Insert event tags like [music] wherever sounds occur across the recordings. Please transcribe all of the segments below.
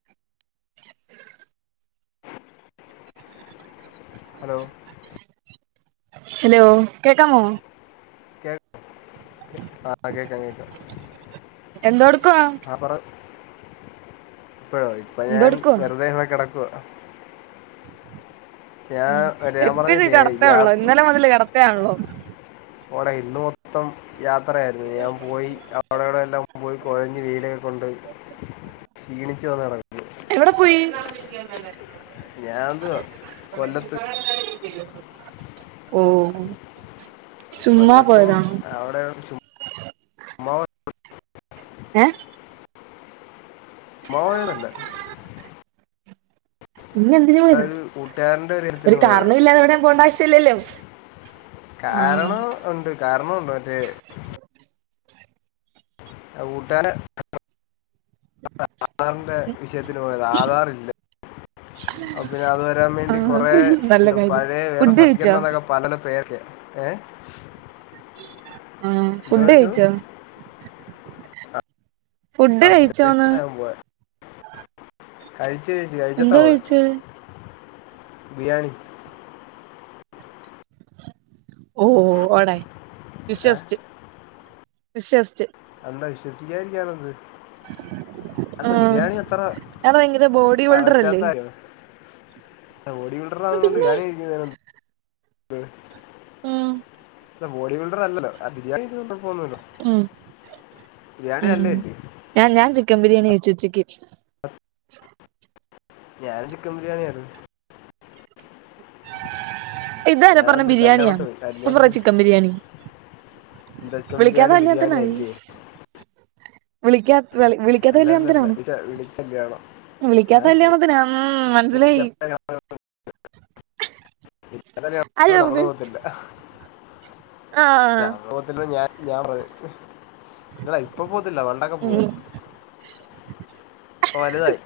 [unintelligible] Hello hello കേകാമോ [unintelligible] എന്തോട് കുവാ ആ പറ ഇപ്പോഴ ഇപ്പയേൻ എന്തോടുക്കുവാ വെറുതെ കെടക്കുവ ഞാൻ ഉം പറയാം എപ്പഴും കടത്തേ ഉള്ളൂ പറഞ്ഞില്ലേല്ലാന്ന് ഇന്നലെ മുതല് കടത്തയാണല്ലോ മോനെ ഇന്ന് മൊത്തം യാത്രയായിരു യാത്രയായിരുന്നു ഞാൻ പോയി അവിടെവിടെ എല്ലാം പോയി കുഴഞ്ഞ് വെയിലൊക്കെ കൊണ്ട് ക്ഷീണിച്ചു വന്ന്ടക് എവ്ടെ പോയി ഞാൻ എന്തുവാ കൊല്ലത്ത് ഓവ് ചുമ്മാ കൊല്ലത്തും പോയതാണ് അവിടെ ഉം ഏഹ് മോയ്ണില്ലേ ഇന്ന എന്തിനേ ഒരു പോയിരുന്നു കൂട്ടുകാരൻ്റെ ഇടത്തിന് ഒരു പോയതാ കാരണോല്ലാതെ എവിടെം പോണ്ടാവശ്യല്ലലോ കാരണം ഉണ്ട് കാരണോണ്ട് മറ്റേ അ ഊട്ടാനെ അ അ ആധാറിന്റെ വിഷയത്തിന് പോയതാ ആധാർ ഇല്ല. അ പിന്നെ അത് വരാൻ വേണ്ടി ആഹ് കുറെ നല്ല എന്ത കാര്യം പഴേവേറെ ഫുഡ് കഴിച്ചോ സർട്ടിക്കറ്റ്ന്നൊക്കെ പലലപേര് ഏ ആഹ എന്തോ ഫുഡ് കഴിച്ചു കയ്‌ചോ ഫുഡ് കയ്ച്ചോന്ന് കഴിചയത്ത് കഴിച്ചട്ടാ പോയേ കഴിച്ചേ ബിരിയാണി ഓ ഓട വിശ്വസിച്ചു വിശ്വസിച്ച് എന്താ വിശ്വസിക്കാരിക്കാനെന്ത് ആ ഞാൻ ഭയങ്കര ബോഡി വിൽ ഡർ അല്ലേ അ ബോഡി വിൽഡറാണോ ന്നില്ല പിന്നെ ഞാനീ ഇ ഉം ഇല്ല ബോഡി ബിൽഡർ അല്ലല്ലോ ആ ബിരിയാണി തിന്ന് പോന്നല്ലോ ഉം ഉം അല്ലേ ഞാ ഞാൻ ചിക്കൻ ബിരിയാനീ കയ്ച്ചുചക് ഞാചിക്കൻ ബിരിയാണിയാണ് ഇതാരെ ഞാൻ പറഞ്ഞ ഒരു ബിരിയാണിയാ കല്യാണത്തിന് പോയി. അപ്പൊ പറഞ്ഞ കല്യാണത്തിന് ചികം ബിരിയാണി എന്താ ചിക്കൻ ബിരിയാണി ബിരിയാണി വിളിക്കാത്തല്യാണത്തിനായ് അല്ലേ വിളിക്കാ വിളിക്കാത്ത അല്ല അല്ല അല്ല കല്യാണത്തിനന്ന് വിളിച്ച വിളിച്ച കല്യാണം ഞാൻ വിളിക്കാത്ത വിളിച്ച- കല്യാണത്തിനാ ഉ മനസ്സിലായി ആര് വിളിക്കാല്യാണനൊന്നു മ്മലോവതില്ല ആ ആ പോവത്തില്ല ഞ ഞാൻ ഇ ഇപ്പ പോകത്തില്ല വണ്ടൊക്കെ ഉം പോവായനു ഇപ്പോ വലുതായി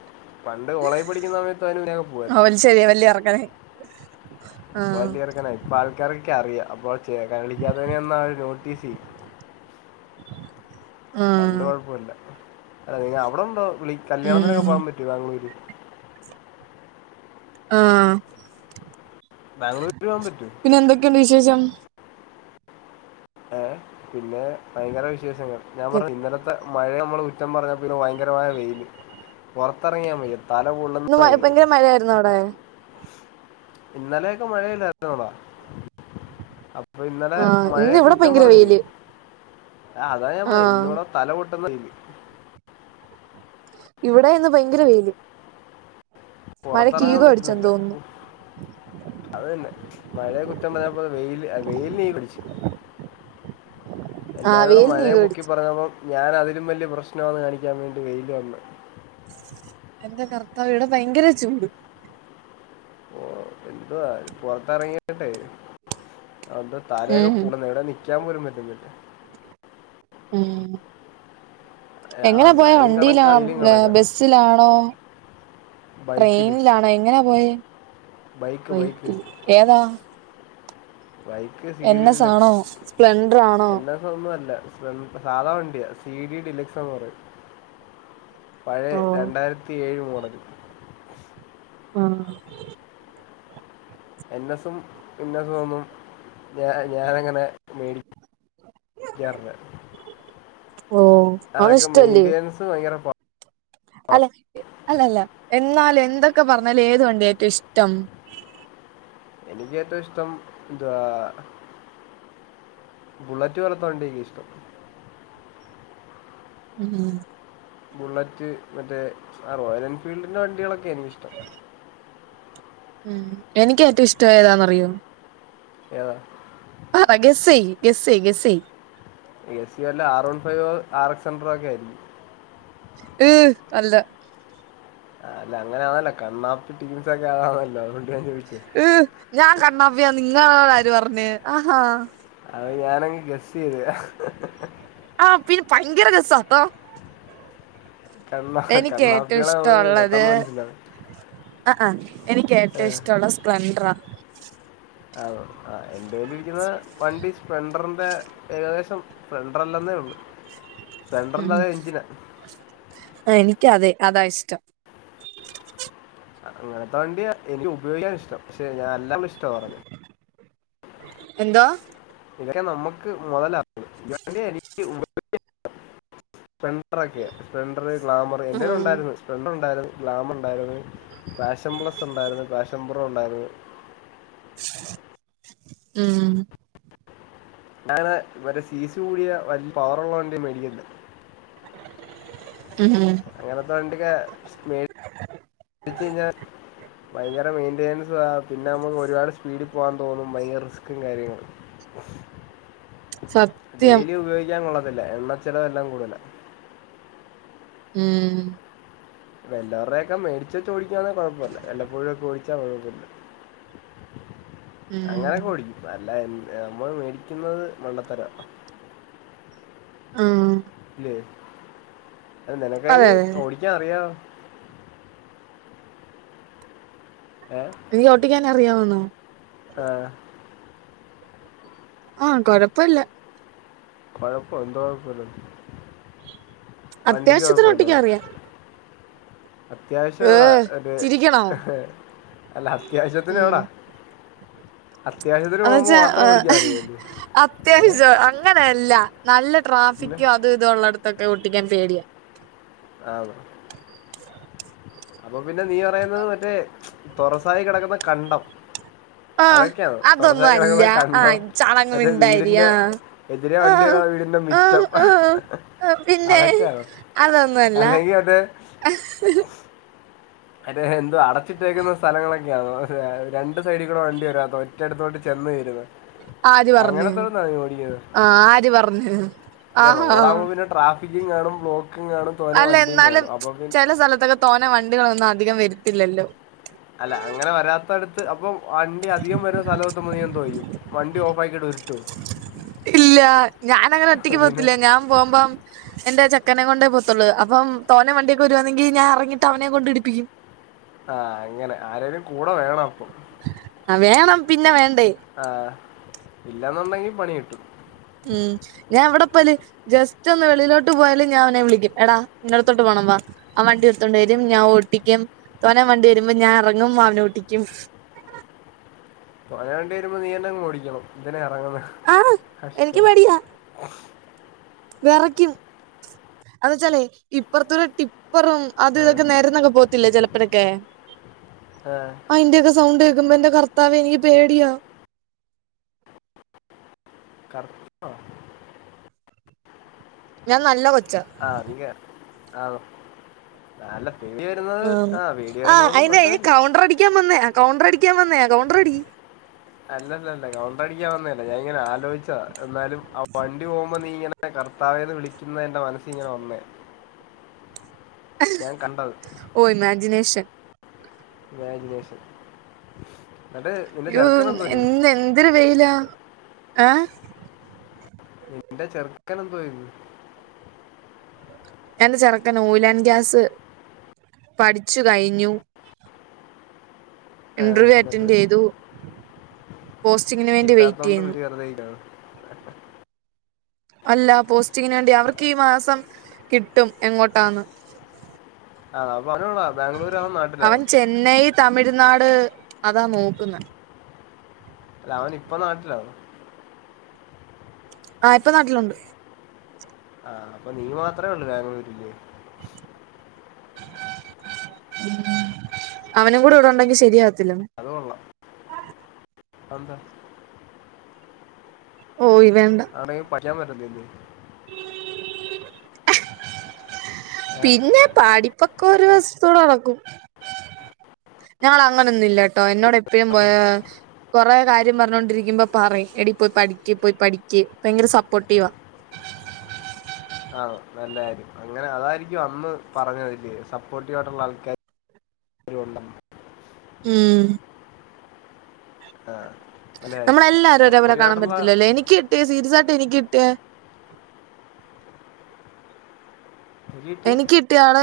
പണ്ട് ഓളേജിൽ പഠിക്കുന്ന സമയത്ത്യന് അയിലിതിലൊക്കെ പോവായിര്ന്ന് ശരിയ വല്ിയ ഇറക്കനായ് വലിയറക്കന ഇപ്പ പല്യർകനായ പല്യർകനായി പ ആൾക്കാാരൊക്കെ ക്ക്അറിയാം അപ്പോൊ ചേ കളിക്കാത്തന്നെയ ഒന്നാര് നോട്ടീസ് പണ്ട് ആഹ് കുഴപ്പമില്ല അല്ല നിങ്ങ പണ്ടൊയപ്പല്ല അവിടെ ഉണ്ടോ വിളി കല്യാണത്തിരൊക്കെ ഉം പോകാൻ പറ്റി ബാംഗലൂര് ആഹ ബാംഗ്ലൂൽ റ്റ്പോവാൻ പറ്റൂ എന്തൊക്കെയുണ്ട് വിശേഷം ഏഹ് പിന്നെ ഭയങ്കര വിശേഷങ്ങൾ ഞാൻ പറഞ്ഞ ഇന്നലത്തെ മഴ നമ്മള് കു റ്റം പറഞ്ഞാ പിന്നെ ഭയങ്കരമായ വെയില് പുറത്തിറങ്ങൻ വയ്യ തല ഇന്ന് പൊള്ളുന്ന വെയില് മഴ ആയിരുന്നോ അവിടെ ഇന്നലെയൊക്കെ മഴയല്ലായിരുന്നോ അവിടെ അപ് അപ്പൊ ഇന്നലെ ആഹ് ഇന്ന് മഴയെ ഇവിടെ കുറ്റം ഭയങ്കര പറഞ്ഞില്ലേ വെയില് ആഹ് അതാ ഞാൻ പറഞ്ഞ ആഹ് ഇന്നിവിടെ തല പൊട്ടുന്ന വെയില് ഇവിടെ ഇന്ന് ഭയങ്കര വെയില് മഴയ്ക്ക് പുറത്തിറങ്ങാൻ ഈഗോ അടിച്ചെന്ന് പറ്റുന്നില്ല തോന്നുന്നു ഒഹ് അതന്നെ മഴയെ കുറ്റം പറയാൻ പോയ വെയില് വെയിലിന് ഈഗോ അടിച്ച് എല്ലാരുടെയും ആവിയിൽ നീ മഴയെ പൊക്കി വേടിച്ചു പറഞ്ഞപ്പം ഞാൻ അതിലും വലിയ പ്രശ്നമാണ്ന്ന് കാണിക്കാൻ വേണ്ടി വെയില് വന്ന് എന്റെ കർത്താവേ ഇവിടെ ഭയങ്കര ചൂട് ഓ എന്തവാ പുറത്ത് എറങ്ങിയട്ടെ അ തല ഒക്കെ ഉം പൊളളുന്ന് എവിടെയും നിൽക്കാൻ പോലും പറ്റുന്നില്ല ഉം ആ എങ്ങനാ പോയ മഴയും കണക്കാ വെയിലും വണ്ടിയിലാന്നാ കണക്കാ ബസ്സിലാണോ ബൈക്കില് ട്രെയിനിലാണോ എങ്ങനാ പോയെ ബൈക്ക് ബൈക്ക് ബൈക്കിൽ ഏതാ ബൈ എൻ എസ് ആണോ സ്പ്ലെണ്ടറാണോ. എൻ എസ് ഒന്നും അല്ല സ്പേ സാധാ വണ്ടിയ സി ഡി ഡിലെക്സന്ന് പറയും പഴയ ഓ രണ്ടായിരത്തി ഏഴ് മോടല് ആഹ് എൻ എസും പിന്നസും ഒന്നും ഞ ഞാനങ്ങനെ മേടി ക്കാറില്ല ഓ അതൊന്നും അതൊക്കെ ഇഷ്ടല്ലേ മെയിന്റനൻസ് ഭയങ്കര പ അല്ല അല്ല അല്ല എന്നാലും എന്തൊക്കെ പറഞ്ഞാലും ഏതു വണ്ടിയ ഏറ്റവും ഇഷ്ടം എനിക്ക് ഏറ്റവും ഇഷ്ടം എന്തുവ ബുള്ളറ്റ് പോലത്തെ വണ്ടി ഒക്കെ ഇഷ്ടം ഉം ഉം ബുള്ളറ്റ് മറ്റേ റോയൽ എൻഫീൽഡിൻ്റെ വണ്ടികളൊക്കെ എനിക്കിഷ്ടം ഉം എനിക്ക് ഏറ്റവും ഇഷ്ടം ഏതാന്നറിയോ ഏതാ ആന്നോ ഗെസ്സേയ് ഗെസ്സേയ് ഗെസ്സേയ് എ സിയു അല്ല R one five R X hundred ഒക്കെ ആയിരിക്കും ഈഹ് അല്ല അഹ് അല്ല അങ്ങനെ ആണല്ലോ കണ്ണാപ്പി ടീംമ്സൊക്കെ ആന്നല്ലോ അത് കൊ ഈഹ് ഞാൻ കണ്ണപ്പി അന്ന് നിങ്ങളോട് ആര് പറഞ്ഞ് ആഹ് ഹാ അത് ഞാനങ്ങ് ഗെസ്സ് ചെയ്ത ആഹ് പിന്നെ ഭയങ്കര രസാട്ടോ കണ്ണാ എനിക്ക് ഏറ്റവും കണ്ണാപ്പികളെ ഇഷ്ടം നമുക്ക് ഉള്ളത് പെട്ടെന്ന് മനസ്സിലാവും ആഹ് ആഹ് എനിക്ക് ഏ. ഏറ്റവും ഇഷ്ടം ഉള്ളത് സ്പ്ലെണ്ടറാ ആന്നോ ആഹ് എന്റെ കൈയിലിരിക്കുന്ന വണ്ടി സ്പ്ലെണ്ടറിന്റെ ഏകദേശം സ്പ്ലെണ്ടർ അല്ലന്നേ ഉള്ളൂ ഉം സ്പ്ലെൻഡറിന്റെ അതേ എഞ്ചിനാ എനിക്ക് അതെ അതാ ഇഷ്ടം അങ്ങനത്തെ വണ്ടിയ എനിക്ക് ഉപയോഗിക്കാൻ ഇഷ്ടം പക്ഷെ ഞാൻ അല്ലാ ഇഷ്ട പറഞ്ഞ എന്താ ഇതൊക്കെ നമ്മുക്ക് മുതലവുമോ എനിക്ക് [unintelligible] സ്കൂട്ടര്‍ ഒക്കെയാ സ്പ്ലെണ്ടർ ഗ്ലാമറ് എന്റെ കയ്യില്‍ ആഹ് ഉണ്ടായിരുന്നു സ്പ്ലെണ്ടർ ഉണ്ടായിരുന്ന് ഗ്ലാമര്‍ ഉണ്ടായിരുന്നു ഫാഷൻ പ്ലസ് ഉണ്ടായിരുന്ന് ഫാഷൻ പ്രോ ഉണ്ടായിരുന്ന് ഉം ഞാണ് മറ്റേ സീസി കൂടിയ വലിയ പവറുള്ള മേടിക്ക്ണ്ട് ഉം ഉം അങ്ങന ത വണ്ടിയൊക്കെ മേ ടിച്ചു കഴിഞ്ഞാൻ ഭയങ്കര മെയിന്റനൻസ പിന്നെ നമുക്ക് ഒരുപാട് സ്പീഡിൽ പോകാൻ തോന്നും ഭയങ്കര റിസ്കും കാര്യങ്ങളും സത്യം ഡെയിലി ഉപയോഗിക്കാൻ കൊള്ളത്തില്ല എണ്ണ ചെലവെല്ലാം കൂടുതലാ. മ് വെല്ലവരുടെയൊക്കെ മേടിച്ചു വെച്ചു ഓടിക്കുകയാണേൽ കുഴപ്പല്ല വെല്ലപോയൊക്കൊ ഓടിച്ച കുഴപ്പല്ല ഉം അങ്ങനെയൊക്കെ ഓടിക്കും അല്ല നമ്മള് മേടിക്കുന്നത് മണ്ടത്തര മ് ഇല്ലേ അതെ നിനക്കയിന് അതെ അതെ ഓടിക്കാൻ അറിയാ ഏഹ് എനിക്ക് ഓട്ടിക്കാൻ അറിയാവുന്നോ ആഹ് ആഹ് കൊഴപ്പല്ല കുഴപ്പം എന്തോ യ്പ്പിലാന്ന് വണ്ടിക്ക് അത്യാവശ്യത്തിന് കൊയ്പ്പിലാന്നൊ ഓട്ടിക്കാൻ അറിയാം അത്യാവശ്യം ള്ള ഏഹ് ഒര് ചിരിക്കണോ അല്ല അത്യാവശ്യത്തിന് എവിടാ അത്യാവശ്യത്തിന് അത് പോകുമ്പോൾ വെച്ചാ മാത്രം ഓടിക്കാൻ അറിയാമല്ലോ ഏ അത്യാവശ്യ അങ്ങ് അങ്ങനെയല്ല നല്ല പിന്നെ ട്രാഫിക്കും അത് ഇതു ള്ളടത്തൊക്കെ ഓട്ടിക്കാൻ പേടിയ ആണോ അപ്പൊ പിന്നെ നീ പറയുന്നത് മറ്റേ തുറസായി കിടക്കുന്ന കണ്ടം ആഹ് അതൊക്കെയാണ് അതൊന്നും തുറസായി അല്ല കിടക്കുന്ന കണ്ടം ആഹ് ചളങ്ങ് അതേ മിണ്ടായിരി വീടിന്റെ ആഹ് എതിരെ വണ്ടി ആഹ് വരാ വീടിന്റെ ആഹ് മിറ്റം പ്പ ആഹ് ആഹ് പിന്നെ അതക്കോയാണോ അതൊന്നും അല്ല അല്ലെങ്കി അത് അതെ ഹ് എന്ത് അടച്ചിട്ടേക്കുന്ന സ്ഥലങ്ങളൊക്കെയാണോ രണ്ട് സൈഡിൽ കൂടെ വണ്ടി വരാത്തെ റ്റടുത്തോട്ട് ചെന്ന് വരുന്നു ആര് പറഞ്ഞ് അങ്ങനെത്തോന്നാ നീ ഓടിക്ണ് ആഹ് ആര് പറഞ്ഞ് ഇല്ല ആഹാ റോഡാകുമ്പോ പിന്നെ ട്രാഫിക്കും കാണും ബ്ലോക്കും കാണും തോന്നെ വണ്ടിയും കാണും അപ്പൊ പിന്നെ തോന വണ്ടികളൊന്നും അധികം വരുത്തില്ലല്ലോ അല്ല അങ്ങനെ വരാത്തടുത്ത് അപ്പൊ വണ്ടി അധികം വരുന്ന സ്ഥലംത്തുമ്പ നീ എന്തോചെയ്യും വണ്ടി ഓഫാക്കിട്ടോറൂട്ടോ ഇല്ല ഞാനങ്ങനെ ഒറ്റക്ക് പിന്നെ പോത്തില്ല ഞാൻ പോകുമ്പം എന്റെ ചക്കനെ കൊണ്ട പോത്തുള്ളു അപ്പം തോന വണ്ടിയൊക്ക വരുവാണെങ്കി ഞാൻ അറങ്ങീട്ട് അവനെ കൊണ്ട് ഇടിപ്പിക്കും. ആഹ് അങ്ങനെ ആരേലും കൂടെ വേണം അപ്പം ആ വേണം പിന്നെ വേണ്ടേ ആഹ് ഇല്ലാ ന്നുണ്ടെങ്കി പണി കിട്ടും ഉം, ഞാൻ എവടെ പോല് ജസ്റ്റ് ഒന്ന് വെള്ളിലോട്ട് പോയാല് ഞാ അവനെ വിളിക്കും എടാ ഇന്നട്ത്തോട്ട് പോണം വാ ആ വണ്ടി എടുത്തോണ്ട് വരും ഞാൻ ഓട്ടിക്കും, തോനെ വണ്ടി വരുമ്പോ ഞാൻ അറങ്ങും, അവനെ ഓട്ടിക്കും. പോയാ വണ്ടി വരുമ്പോ നീ തന്നെ അങ് ഓടിക്കണം എന്തിനാ ഇറങ്ങുന്നെ ആഹ് എനിക്ക് കഷ്ടം വിറക്കും അത് ച്ചാലേ ഇപ്പറ്ത്തു ടെ ടിപ്പറും അത് ആ, ഇതൊക്കെ നേരന്നൊക്കെ പോത്തില്ലേ ചിലപ്പോഴൊക്കെ ആയിന്റെയൊക്കെ സൗണ്ട് കേക്കുമ്പം ന്റെ കർത്താവെ എനിക്ക് പേടിയ കർപ്പോ ഞാൻ നല്ല കൊച്ച അറിയ ആണോ നല്ല ങ്കി വരുന്ന ആന്ന് ആഹ് അയിന് അയിന് കൗണ്ടർ അടിക്കാൻ വന്നേയ്കൗണ്ടർ അടിക്കാൻ വന്നേയ്കൗണ്ടറടി അല്ലല്ലല്ല കൗണ്ടർ അടിക്കാൻ വന്നല്ല ഞാൻ ഇങ്ങനെ ആലോയിച്ച എന്നാലും വണ്ടി പോകുമ്പോ നീ ഇങ്ങനെ കർത്താവേന്ന് വിളിക്കുന്നതാ എന്റെ മനസ്സിലിങ്ങനെ വന്നേ. ഞാൻ കണ്ടത്. ഓഹ് ഇമാജിനേഷൻ. വാല്യുവേഷൻ എന്നട്ട് അയ്യോ എ ഇന്ന് എന്തിരു വെയിലാ ഏഹ് എന്റെ ചെറുക്കൻ എന്തു ചെയ്യുന്നു? എന്റെ ചെറുക്കൻ ഊലൻ ഗ്യാസ് പഠിച്ചു കഴിഞ്ഞു. ആ, ഇന്റർവ്യൂ എന്നിട്ട് അറ്റൻഡ് ചെയ്തു. പോസ്റ്റിങ്ങിന് വേണ്ടി വെയിറ്റ് കിട്ടാത്തോണ്ട് ചെയ്യുന്നു. [unintelligible] അല്ല. പോസ്റ്റിങ്ങിന് വേണ്ടി അവർക്ക് ഈ മാസം കിട്ടും എങ്ങോട്ടാന്ന്. ആഹ് [unintelligible] ബാംഗ്ലൂരാണോ നാട്ടിലാണോ? അവൻ ചെന്നൈ തമിഴ്നാട് അതാ നോക്കുന്നെ. അല്ല അവനിപ്പൊ നാട്ടിലാണോ? ആഹ് ഇപ്പൊ നാട്ടിലുണ്ട്. ആഹ് അപ്പൊ നീ മാത്ര ഉള്ളൂ ബാംഗ്ലൂരില്. അവനും കൂടെ ഇവിടുണ്ടെങ്കി ശരിയാകത്തില്ലന്നേ. അതു കൊള്ളാം. അതെന്താ? ഓയ് വേണ്ട. അവിടെക്കെ പക്കാൻ പറ്റത്തില്ലെ? ഏ പിന്നെ പഠിപ്പൊ ക്കൊരു വശത്തുടെ നടക്കും. ഞങ്ങള് അങ്ങനൊന്നും ഇല്ലാട്ടോ എന്നോട് എപ്പഴും പോയ പ്രശ്നം. കൊറെ കാര്യം പറഞ്ഞോണ്ടിരിക്കുമ്പോ പറയും എടീ പോയി പഠിക്ക് പോയി പഠിക്ക്. ഭയങ്കര സപ്പോർട്ടീവാ. ആ നല്ല കാര്യം. അങ്ങനെ അതായിരിക്കും അന്ന് പറഞ്ഞതല്ലിയോ സപ്പോർട്ടീവായിട്ടുള്ള ആൾക്കാ രുണ്ടെന്ന്. ഉമ് നല്ല കാര്യം നമ്മളെല്ലാവരേം ഒരേപോലെ സപ്പോർട്ടീവ് കാണാൻ ആയിട്ടുള്ള പറ്റത്തില്ലല്ലോ. എനിക്കിട്ടി സീരിയസായിട്ട് എനിക്കാ കിട്ടിയെ. കിട്ടി എനിക്ക് കിട്ടിയ ആള്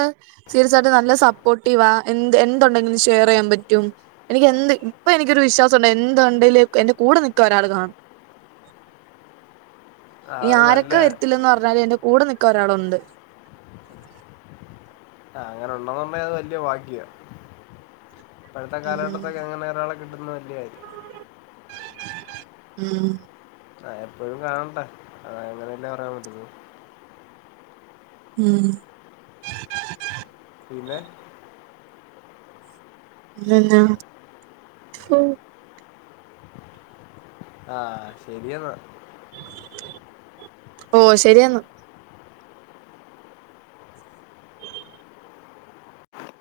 സീരിയസ് ആയിട്ട് നല്ല സപ്പോർട്ടീവാ. എ എന്തുണ്ടെങ്കിലും ഷെയർ ചെയ്യാൻ പറ്റും. എനിക്ക് എന്ത് ഇപ്പ എനിക്കൊരു വിശ്വാസം ഉണ്ട് എന്തുണ്ടെങ്കിലും എന്റെ കൂടെ നിൽക്കാൻ ഒരാള് കാണും. ഇനി അത് നല്ല ആരൊക്കെ വരത്തില്ലന്ന് പറഞ്ഞാലും എന്റെ കൂടെ നിക്കാൻ ഒരാളുണ്ട്. ആഹ് അങ്ങനെ ഉള്ളതന്നെ അത് വലിയ ഭാഗ്യാ. ഇപ്പഴത്തെ കാലഘട്ടത്തൊക്കെ അങ്ങനെ ഒരാളെ കിട്ടുന്നത് വല്ല്യ കാര്യ ഉംഹ് ആഹ് എപ്പോഴും കാണണ്ടാ അതുഅങ്ങനല്ലേ പറയാൻ പറ്റത്തുള്ളൂ. ഉമ് പിന്നെ പിന്നെ എന്നാ ഉമ് ആഹ് ശരിയെന്നാ. ഓഹ് ശരിയെന്നാ.